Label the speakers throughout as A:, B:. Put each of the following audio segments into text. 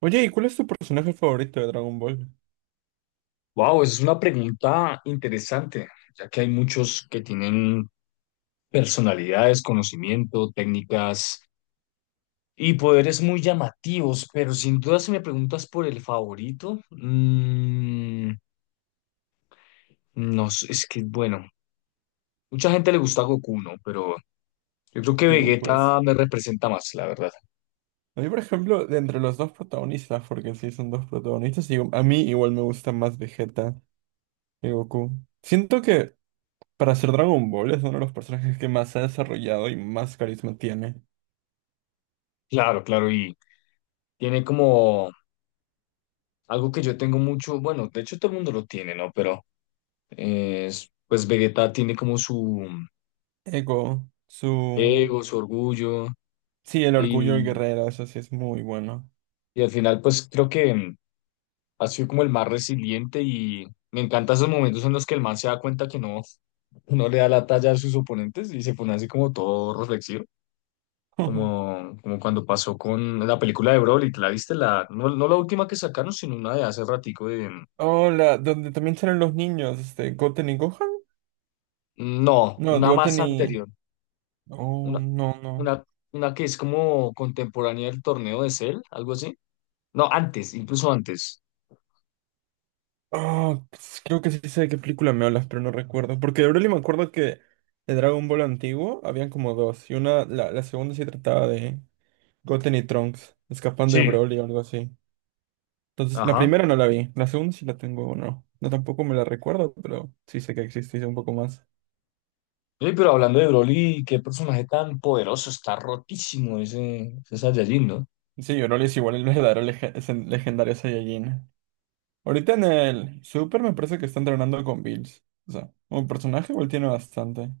A: Oye, ¿y cuál es tu personaje favorito de Dragon Ball?
B: Wow, es una pregunta interesante, ya que hay muchos que tienen personalidades, conocimiento, técnicas y poderes muy llamativos, pero sin duda si me preguntas por el favorito, no sé, es que bueno, mucha gente le gusta Goku, ¿no? Pero yo creo que
A: Digo, pues.
B: Vegeta me representa más, la verdad.
A: A mí, por ejemplo, de entre los dos protagonistas, porque sí son dos protagonistas, digo, a mí igual me gusta más Vegeta que Goku. Siento que para ser Dragon Ball es uno de los personajes que más se ha desarrollado y más carisma tiene.
B: Claro, claro, y tiene como algo que yo tengo mucho, bueno, de hecho todo el mundo lo tiene, ¿no? Pero pues Vegeta tiene como su
A: Ego, su.
B: ego, su orgullo
A: Sí, el orgullo del
B: y,
A: guerrero, eso sí es muy bueno.
B: y al final pues creo que ha sido como el más resiliente y me encantan esos momentos en los que el man se da cuenta que no, no le da la talla a sus oponentes y se pone así como todo reflexivo, como cuando pasó con la película de Broly, ¿te la viste? La, no, no la última que sacaron, sino una de hace ratico de...
A: Hola, ¿donde también salen los niños, Goten y Gohan?
B: No,
A: No,
B: una
A: Goten
B: más
A: y.
B: anterior,
A: Oh,
B: una,
A: no, no.
B: una, una que es como contemporánea del torneo de Cell, algo así. No, antes, incluso antes.
A: Ah, pues, creo que sí sé de qué película me hablas, pero no recuerdo. Porque de Broly me acuerdo que de Dragon Ball antiguo habían como dos. Y una, la segunda sí trataba de Goten y Trunks escapando de
B: Sí.
A: Broly o algo así. Entonces, la
B: Ajá.
A: primera no la vi. La segunda sí la tengo o no. No tampoco me la recuerdo, pero sí sé que existe y sé un poco más.
B: Oye, pero hablando de Broly, qué personaje tan poderoso, está rotísimo ese, ese Saiyajin, ¿no?
A: Sí, Broly es igual el verdadero es el legendario Saiyajin. Ahorita en el Super me parece que está entrenando con Bills. O sea, un personaje igual tiene bastante.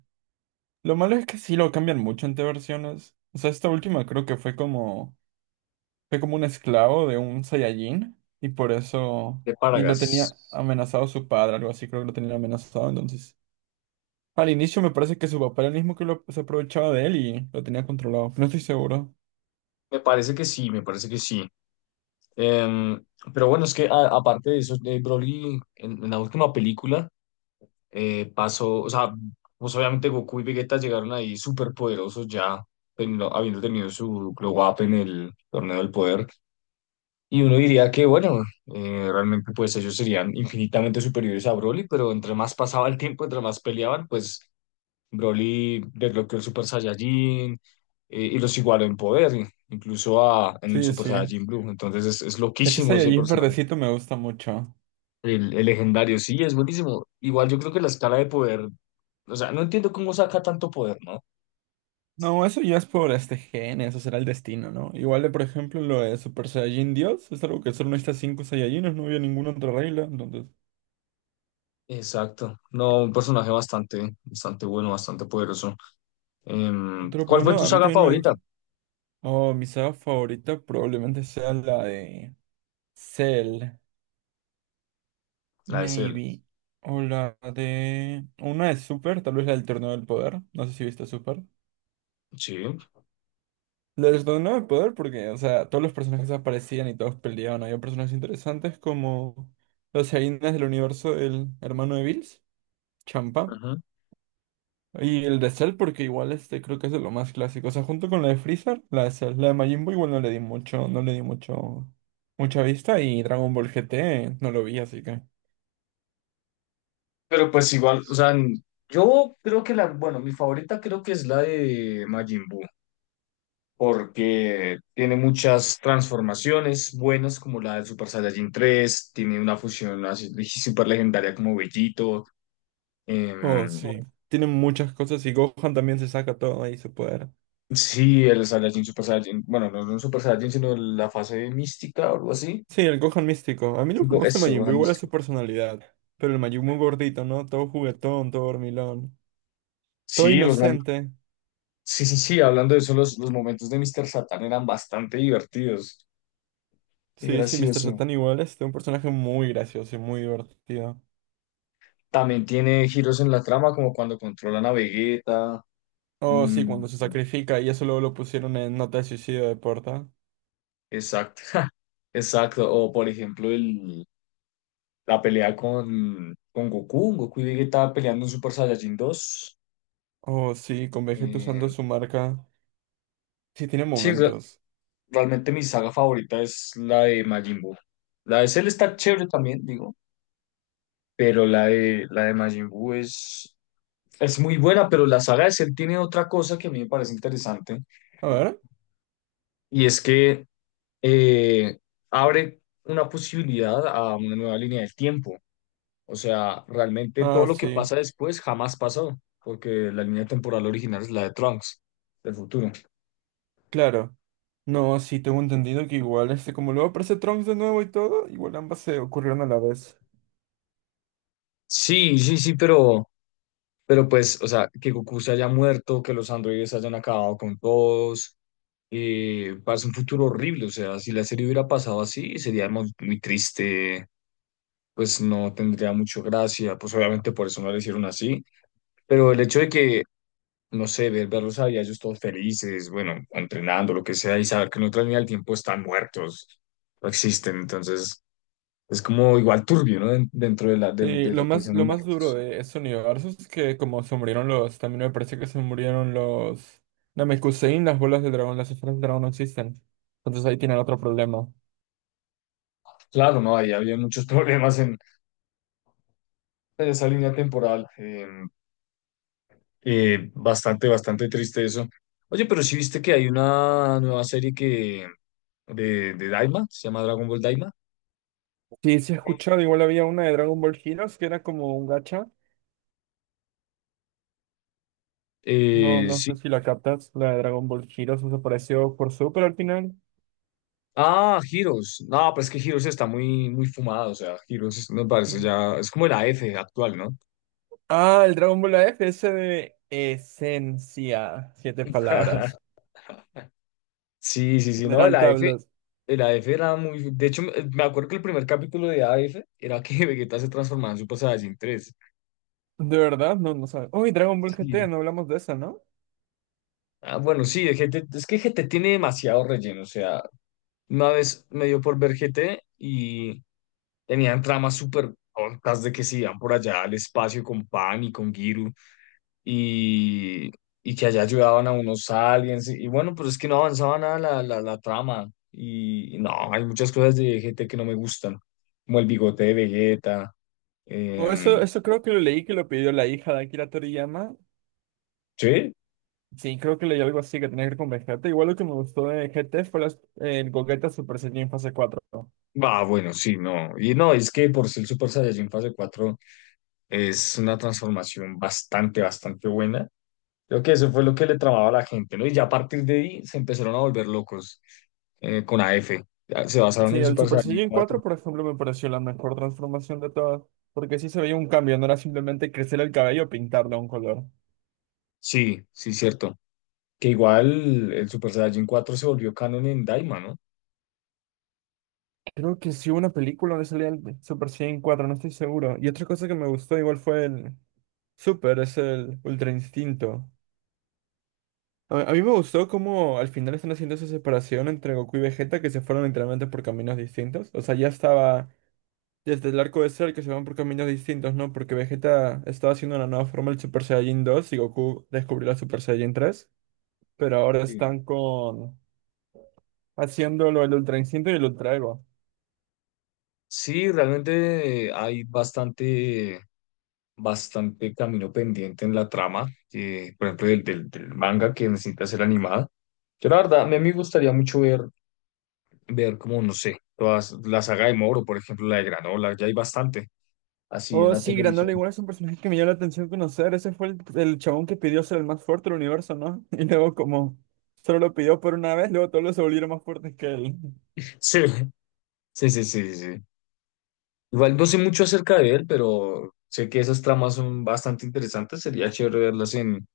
A: Lo malo es que sí lo cambian mucho entre versiones. O sea, esta última creo que fue como un esclavo de un Saiyajin y por eso,
B: De
A: y lo tenía
B: Paragas.
A: amenazado su padre, algo así, creo que lo tenía amenazado. Entonces, al inicio me parece que su papá era el mismo que lo, se aprovechaba de él y lo tenía controlado. No estoy seguro.
B: Me parece que sí, me parece que sí. Em, pero bueno, es que aparte de eso, de Broly en la última película pasó, o sea, pues obviamente Goku y Vegeta llegaron ahí súper poderosos ya, habiendo tenido su glow up en el torneo del poder. Y uno diría que, bueno, realmente pues ellos serían infinitamente superiores a Broly, pero entre más pasaba el tiempo, entre más peleaban, pues Broly desbloqueó el Super Saiyajin y los igualó en poder, incluso a, en el
A: Sí,
B: Super
A: sí.
B: Saiyajin Blue. Entonces es
A: Ese
B: loquísimo ese
A: Saiyajin
B: personaje.
A: verdecito me gusta mucho.
B: El legendario, sí, es buenísimo. Igual yo creo que la escala de poder, o sea, no entiendo cómo saca tanto poder, ¿no?
A: No, eso ya es por este gen, eso será el destino, ¿no? Igual de, por ejemplo, lo de Super Saiyajin Dios, es algo que solo necesitas 5 Saiyajines, no había ninguna otra regla, entonces.
B: Exacto. No, un personaje bastante, bastante bueno, bastante poderoso.
A: Otro,
B: ¿Cuál
A: pero
B: fue
A: no,
B: tu
A: a mí
B: saga
A: también me
B: favorita?
A: gusta. Oh, mi saga favorita probablemente sea la de Cell,
B: La de Cell.
A: maybe. O la de. Una de Super, tal vez la del Torneo del Poder. ¿No sé si viste Super?
B: Sí.
A: La del Torneo del Poder porque, o sea, todos los personajes aparecían y todos peleaban. Había personajes interesantes como los Hyenas del universo del hermano de Bills, Champa.
B: Ajá.
A: Y el de Cell, porque igual este creo que es de lo más clásico. O sea, junto con la de Freezer, la de Cell, la de Majin Buu igual no le di mucha vista. Y Dragon Ball GT no lo vi, así que.
B: Pero pues igual, o sea, yo creo que la, bueno, mi favorita creo que es la de Majin Buu. Porque tiene muchas transformaciones buenas, como la de Super Saiyajin 3 tiene una fusión así super legendaria como Bellito.
A: Oh,
B: em,
A: sí. Tienen muchas cosas y Gohan también se saca todo ahí su poder.
B: sí, el Saiyajin Super Saiyajin, bueno, no, no Super Saiyajin, sino la fase mística o algo así.
A: Sí, el Gohan místico. A mí lo que me gusta de
B: Eso,
A: Majin
B: ajá,
A: Buu igual es su
B: místico.
A: personalidad. Pero el Majin Buu gordito, ¿no? Todo juguetón, todo dormilón. Todo
B: Sí,
A: inocente.
B: sí, sí, sí, hablando de eso, los momentos de Mr. Satan eran bastante divertidos. Qué
A: Sí, sí, Mr.
B: gracioso.
A: Satan igual es un personaje muy gracioso y muy divertido.
B: También tiene giros en la trama, como cuando controlan a Vegeta.
A: Oh, sí,
B: mm,
A: cuando se sacrifica y eso luego lo pusieron en Nota de Suicidio de Porta.
B: exacto. Exacto, o por ejemplo la pelea con Goku, Goku y Vegeta peleando en Super Saiyajin 2.
A: Oh, sí, con Vegeta usando
B: Eh,
A: su marca. Sí, tiene
B: sí,
A: momentos.
B: realmente mi saga favorita es la de Majin Buu. La de Cell está chévere también, digo, pero la de Majin Buu es muy buena, pero la saga de Cell tiene otra cosa que a mí me parece interesante,
A: A ver.
B: y es que eh, abre una posibilidad a una nueva línea del tiempo. O sea, realmente
A: Ah,
B: todo lo que
A: sí,
B: pasa después jamás pasó, porque la línea temporal original es la de Trunks, del futuro.
A: claro. No, sí, tengo entendido que igual, como luego aparece Trunks de nuevo y todo, igual ambas se ocurrieron a la vez.
B: Sí, sí, sí, pero pues, o sea, que Goku se haya muerto, que los androides hayan acabado con todos, parece un futuro horrible. O sea, si la serie hubiera pasado así, sería muy, muy triste, pues no tendría mucho gracia, pues obviamente por eso no la hicieron así. Pero el hecho de que no sé, ver, verlos a ellos todos felices, bueno, entrenando, lo que sea, y saber que en otra línea del tiempo están muertos, no existen, entonces es como igual turbio, ¿no? Dentro de, la,
A: Sí,
B: de
A: lo
B: lo que
A: más,
B: son
A: lo
B: los
A: más duro
B: muertos.
A: de ese universo es que como se murieron los, también me parece que se murieron los Namekusein, las bolas de dragón, las esferas de dragón no existen. Entonces ahí tienen otro problema.
B: Claro, no, ahí había muchos problemas en esa línea temporal, bastante, bastante triste eso. Oye, pero sí viste que hay una nueva serie que de Daima, se llama Dragon Ball Daima.
A: Sí, sí he escuchado, igual había una de Dragon Ball Heroes que era como un gacha. No, no sé
B: Sí,
A: si la captas, la de Dragon Ball Heroes desapareció por Super al final.
B: Ah, Heroes. No, pero es que Heroes está muy, muy fumado. O sea, Heroes me parece
A: Ujú.
B: ya. Es como el A F actual, ¿no?
A: Ah, el Dragon Ball AF, ese de esencia, siete palabras.
B: Sí, sí, sí, no, el
A: General
B: A F,
A: Tablos.
B: El A F era muy. De hecho, me acuerdo que el primer capítulo de A F era que Vegeta se transformaba en Super Saiyajin 3.
A: De verdad, no, no sabes. Uy, Dragon Ball GT,
B: Sí.
A: no hablamos de eso, ¿no?
B: Ah, bueno, sí, el G T. Es que G T tiene demasiado relleno. O sea, una vez me dio por ver G T y tenían tramas súper tontas de que se iban por allá al espacio con Pan y con Giru. y, y que allá ayudaban a unos aliens. Y bueno, pero es que no avanzaba nada la, la, la trama. Y no, hay muchas cosas de GT que no me gustan, como el bigote de Vegeta.
A: O eso,
B: em,
A: eso creo que lo leí que lo pidió la hija de Akira Toriyama.
B: ¿Sí?
A: Sí, creo que leí algo así que tenía que ver con Vegeta. Igual lo que me gustó de GT fue el Gogeta Super Saiyan fase cuatro.
B: Ah, bueno, sí, no. Y no, es que por ser Super Saiyajin fase 4 es una transformación bastante, bastante buena. Creo que eso fue lo que le tramaba a la gente, ¿no? Y ya a partir de ahí se empezaron a volver locos con AF. Ya se basaron
A: Sí,
B: en
A: el
B: Super
A: Super
B: Saiyajin
A: Saiyan 4,
B: cuatro.
A: por ejemplo, me pareció la mejor transformación de todas, porque sí se veía un cambio, no era simplemente crecer el cabello o pintarlo a un color.
B: Sí, sí, cierto. Que igual el Super Saiyajin 4 se volvió canon en Daima, ¿no?
A: Creo que sí hubo una película donde salía el Super Saiyan 4, no estoy seguro. Y otra cosa que me gustó igual fue es el Ultra Instinto. A mí me gustó cómo al final están haciendo esa separación entre Goku y Vegeta, que se fueron literalmente por caminos distintos. O sea, ya estaba desde el arco de Cell que se van por caminos distintos, ¿no? Porque Vegeta estaba haciendo una nueva forma del Super Saiyan 2 y Goku descubrió la Super Saiyan 3. Pero ahora
B: Eh,
A: están con haciéndolo el Ultra Instinto y el Ultra Ego.
B: sí, realmente hay bastante, bastante camino pendiente en la trama, por ejemplo, del, del, del manga que necesita ser animada. Yo la verdad, a mí me gustaría mucho ver, ver como, no sé, todas, la saga de Moro, por ejemplo, la de Granola, ya hay bastante así en
A: Oh,
B: la
A: sí, Granola
B: televisión.
A: igual es un personaje que me llamó la atención conocer. Ese fue el chabón que pidió ser el más fuerte del universo, ¿no? Y luego como solo lo pidió por una vez, luego todos los se volvieron más fuertes que él.
B: Sí, sí, sí, sí, sí. Igual no sé mucho acerca de él, pero sé que esas tramas son bastante interesantes, sería chévere verlas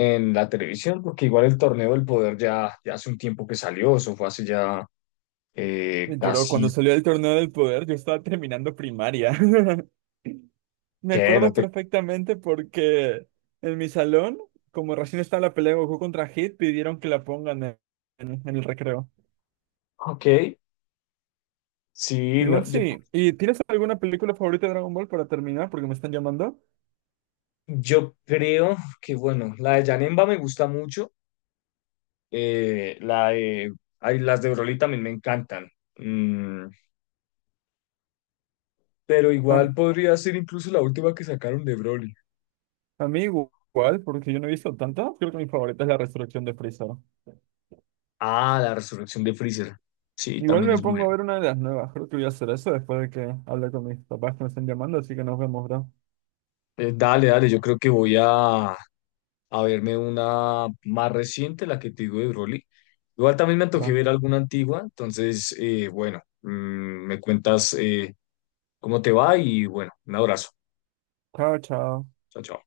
B: en la televisión, porque igual el torneo del poder ya, ya hace un tiempo que salió, eso fue hace ya
A: Lloró
B: casi
A: cuando salió del torneo del poder, yo estaba terminando primaria. Me
B: que
A: acuerdo
B: no te.
A: perfectamente porque en mi salón, como recién estaba la pelea de Goku contra Hit, pidieron que la pongan en el recreo.
B: Ok, sí,
A: Igual
B: no, yo,
A: sí. ¿Y tienes alguna película favorita de Dragon Ball para terminar? Porque me están llamando.
B: yo creo que bueno, la de Janemba me gusta mucho, la de, ay, las de Broly también me encantan, mm, pero igual
A: Am-
B: podría ser incluso la última que sacaron de Broly.
A: A, mí igual, porque yo no he visto tanto. Creo que mi favorita es la resurrección de Freezer.
B: Ah, la resurrección de Freezer, sí,
A: Igual
B: también
A: me
B: es
A: pongo a
B: buena.
A: ver una de las nuevas. Creo que voy a hacer eso después de que hable con mis papás que me están llamando. Así que nos vemos, bro.
B: Dale, dale, yo creo que voy a verme una más reciente, la que te digo de Broly. Igual también me antojé
A: Va.
B: ver alguna antigua, entonces, bueno, me cuentas cómo te va y bueno, un abrazo.
A: Chao, chao.
B: Chao, chao.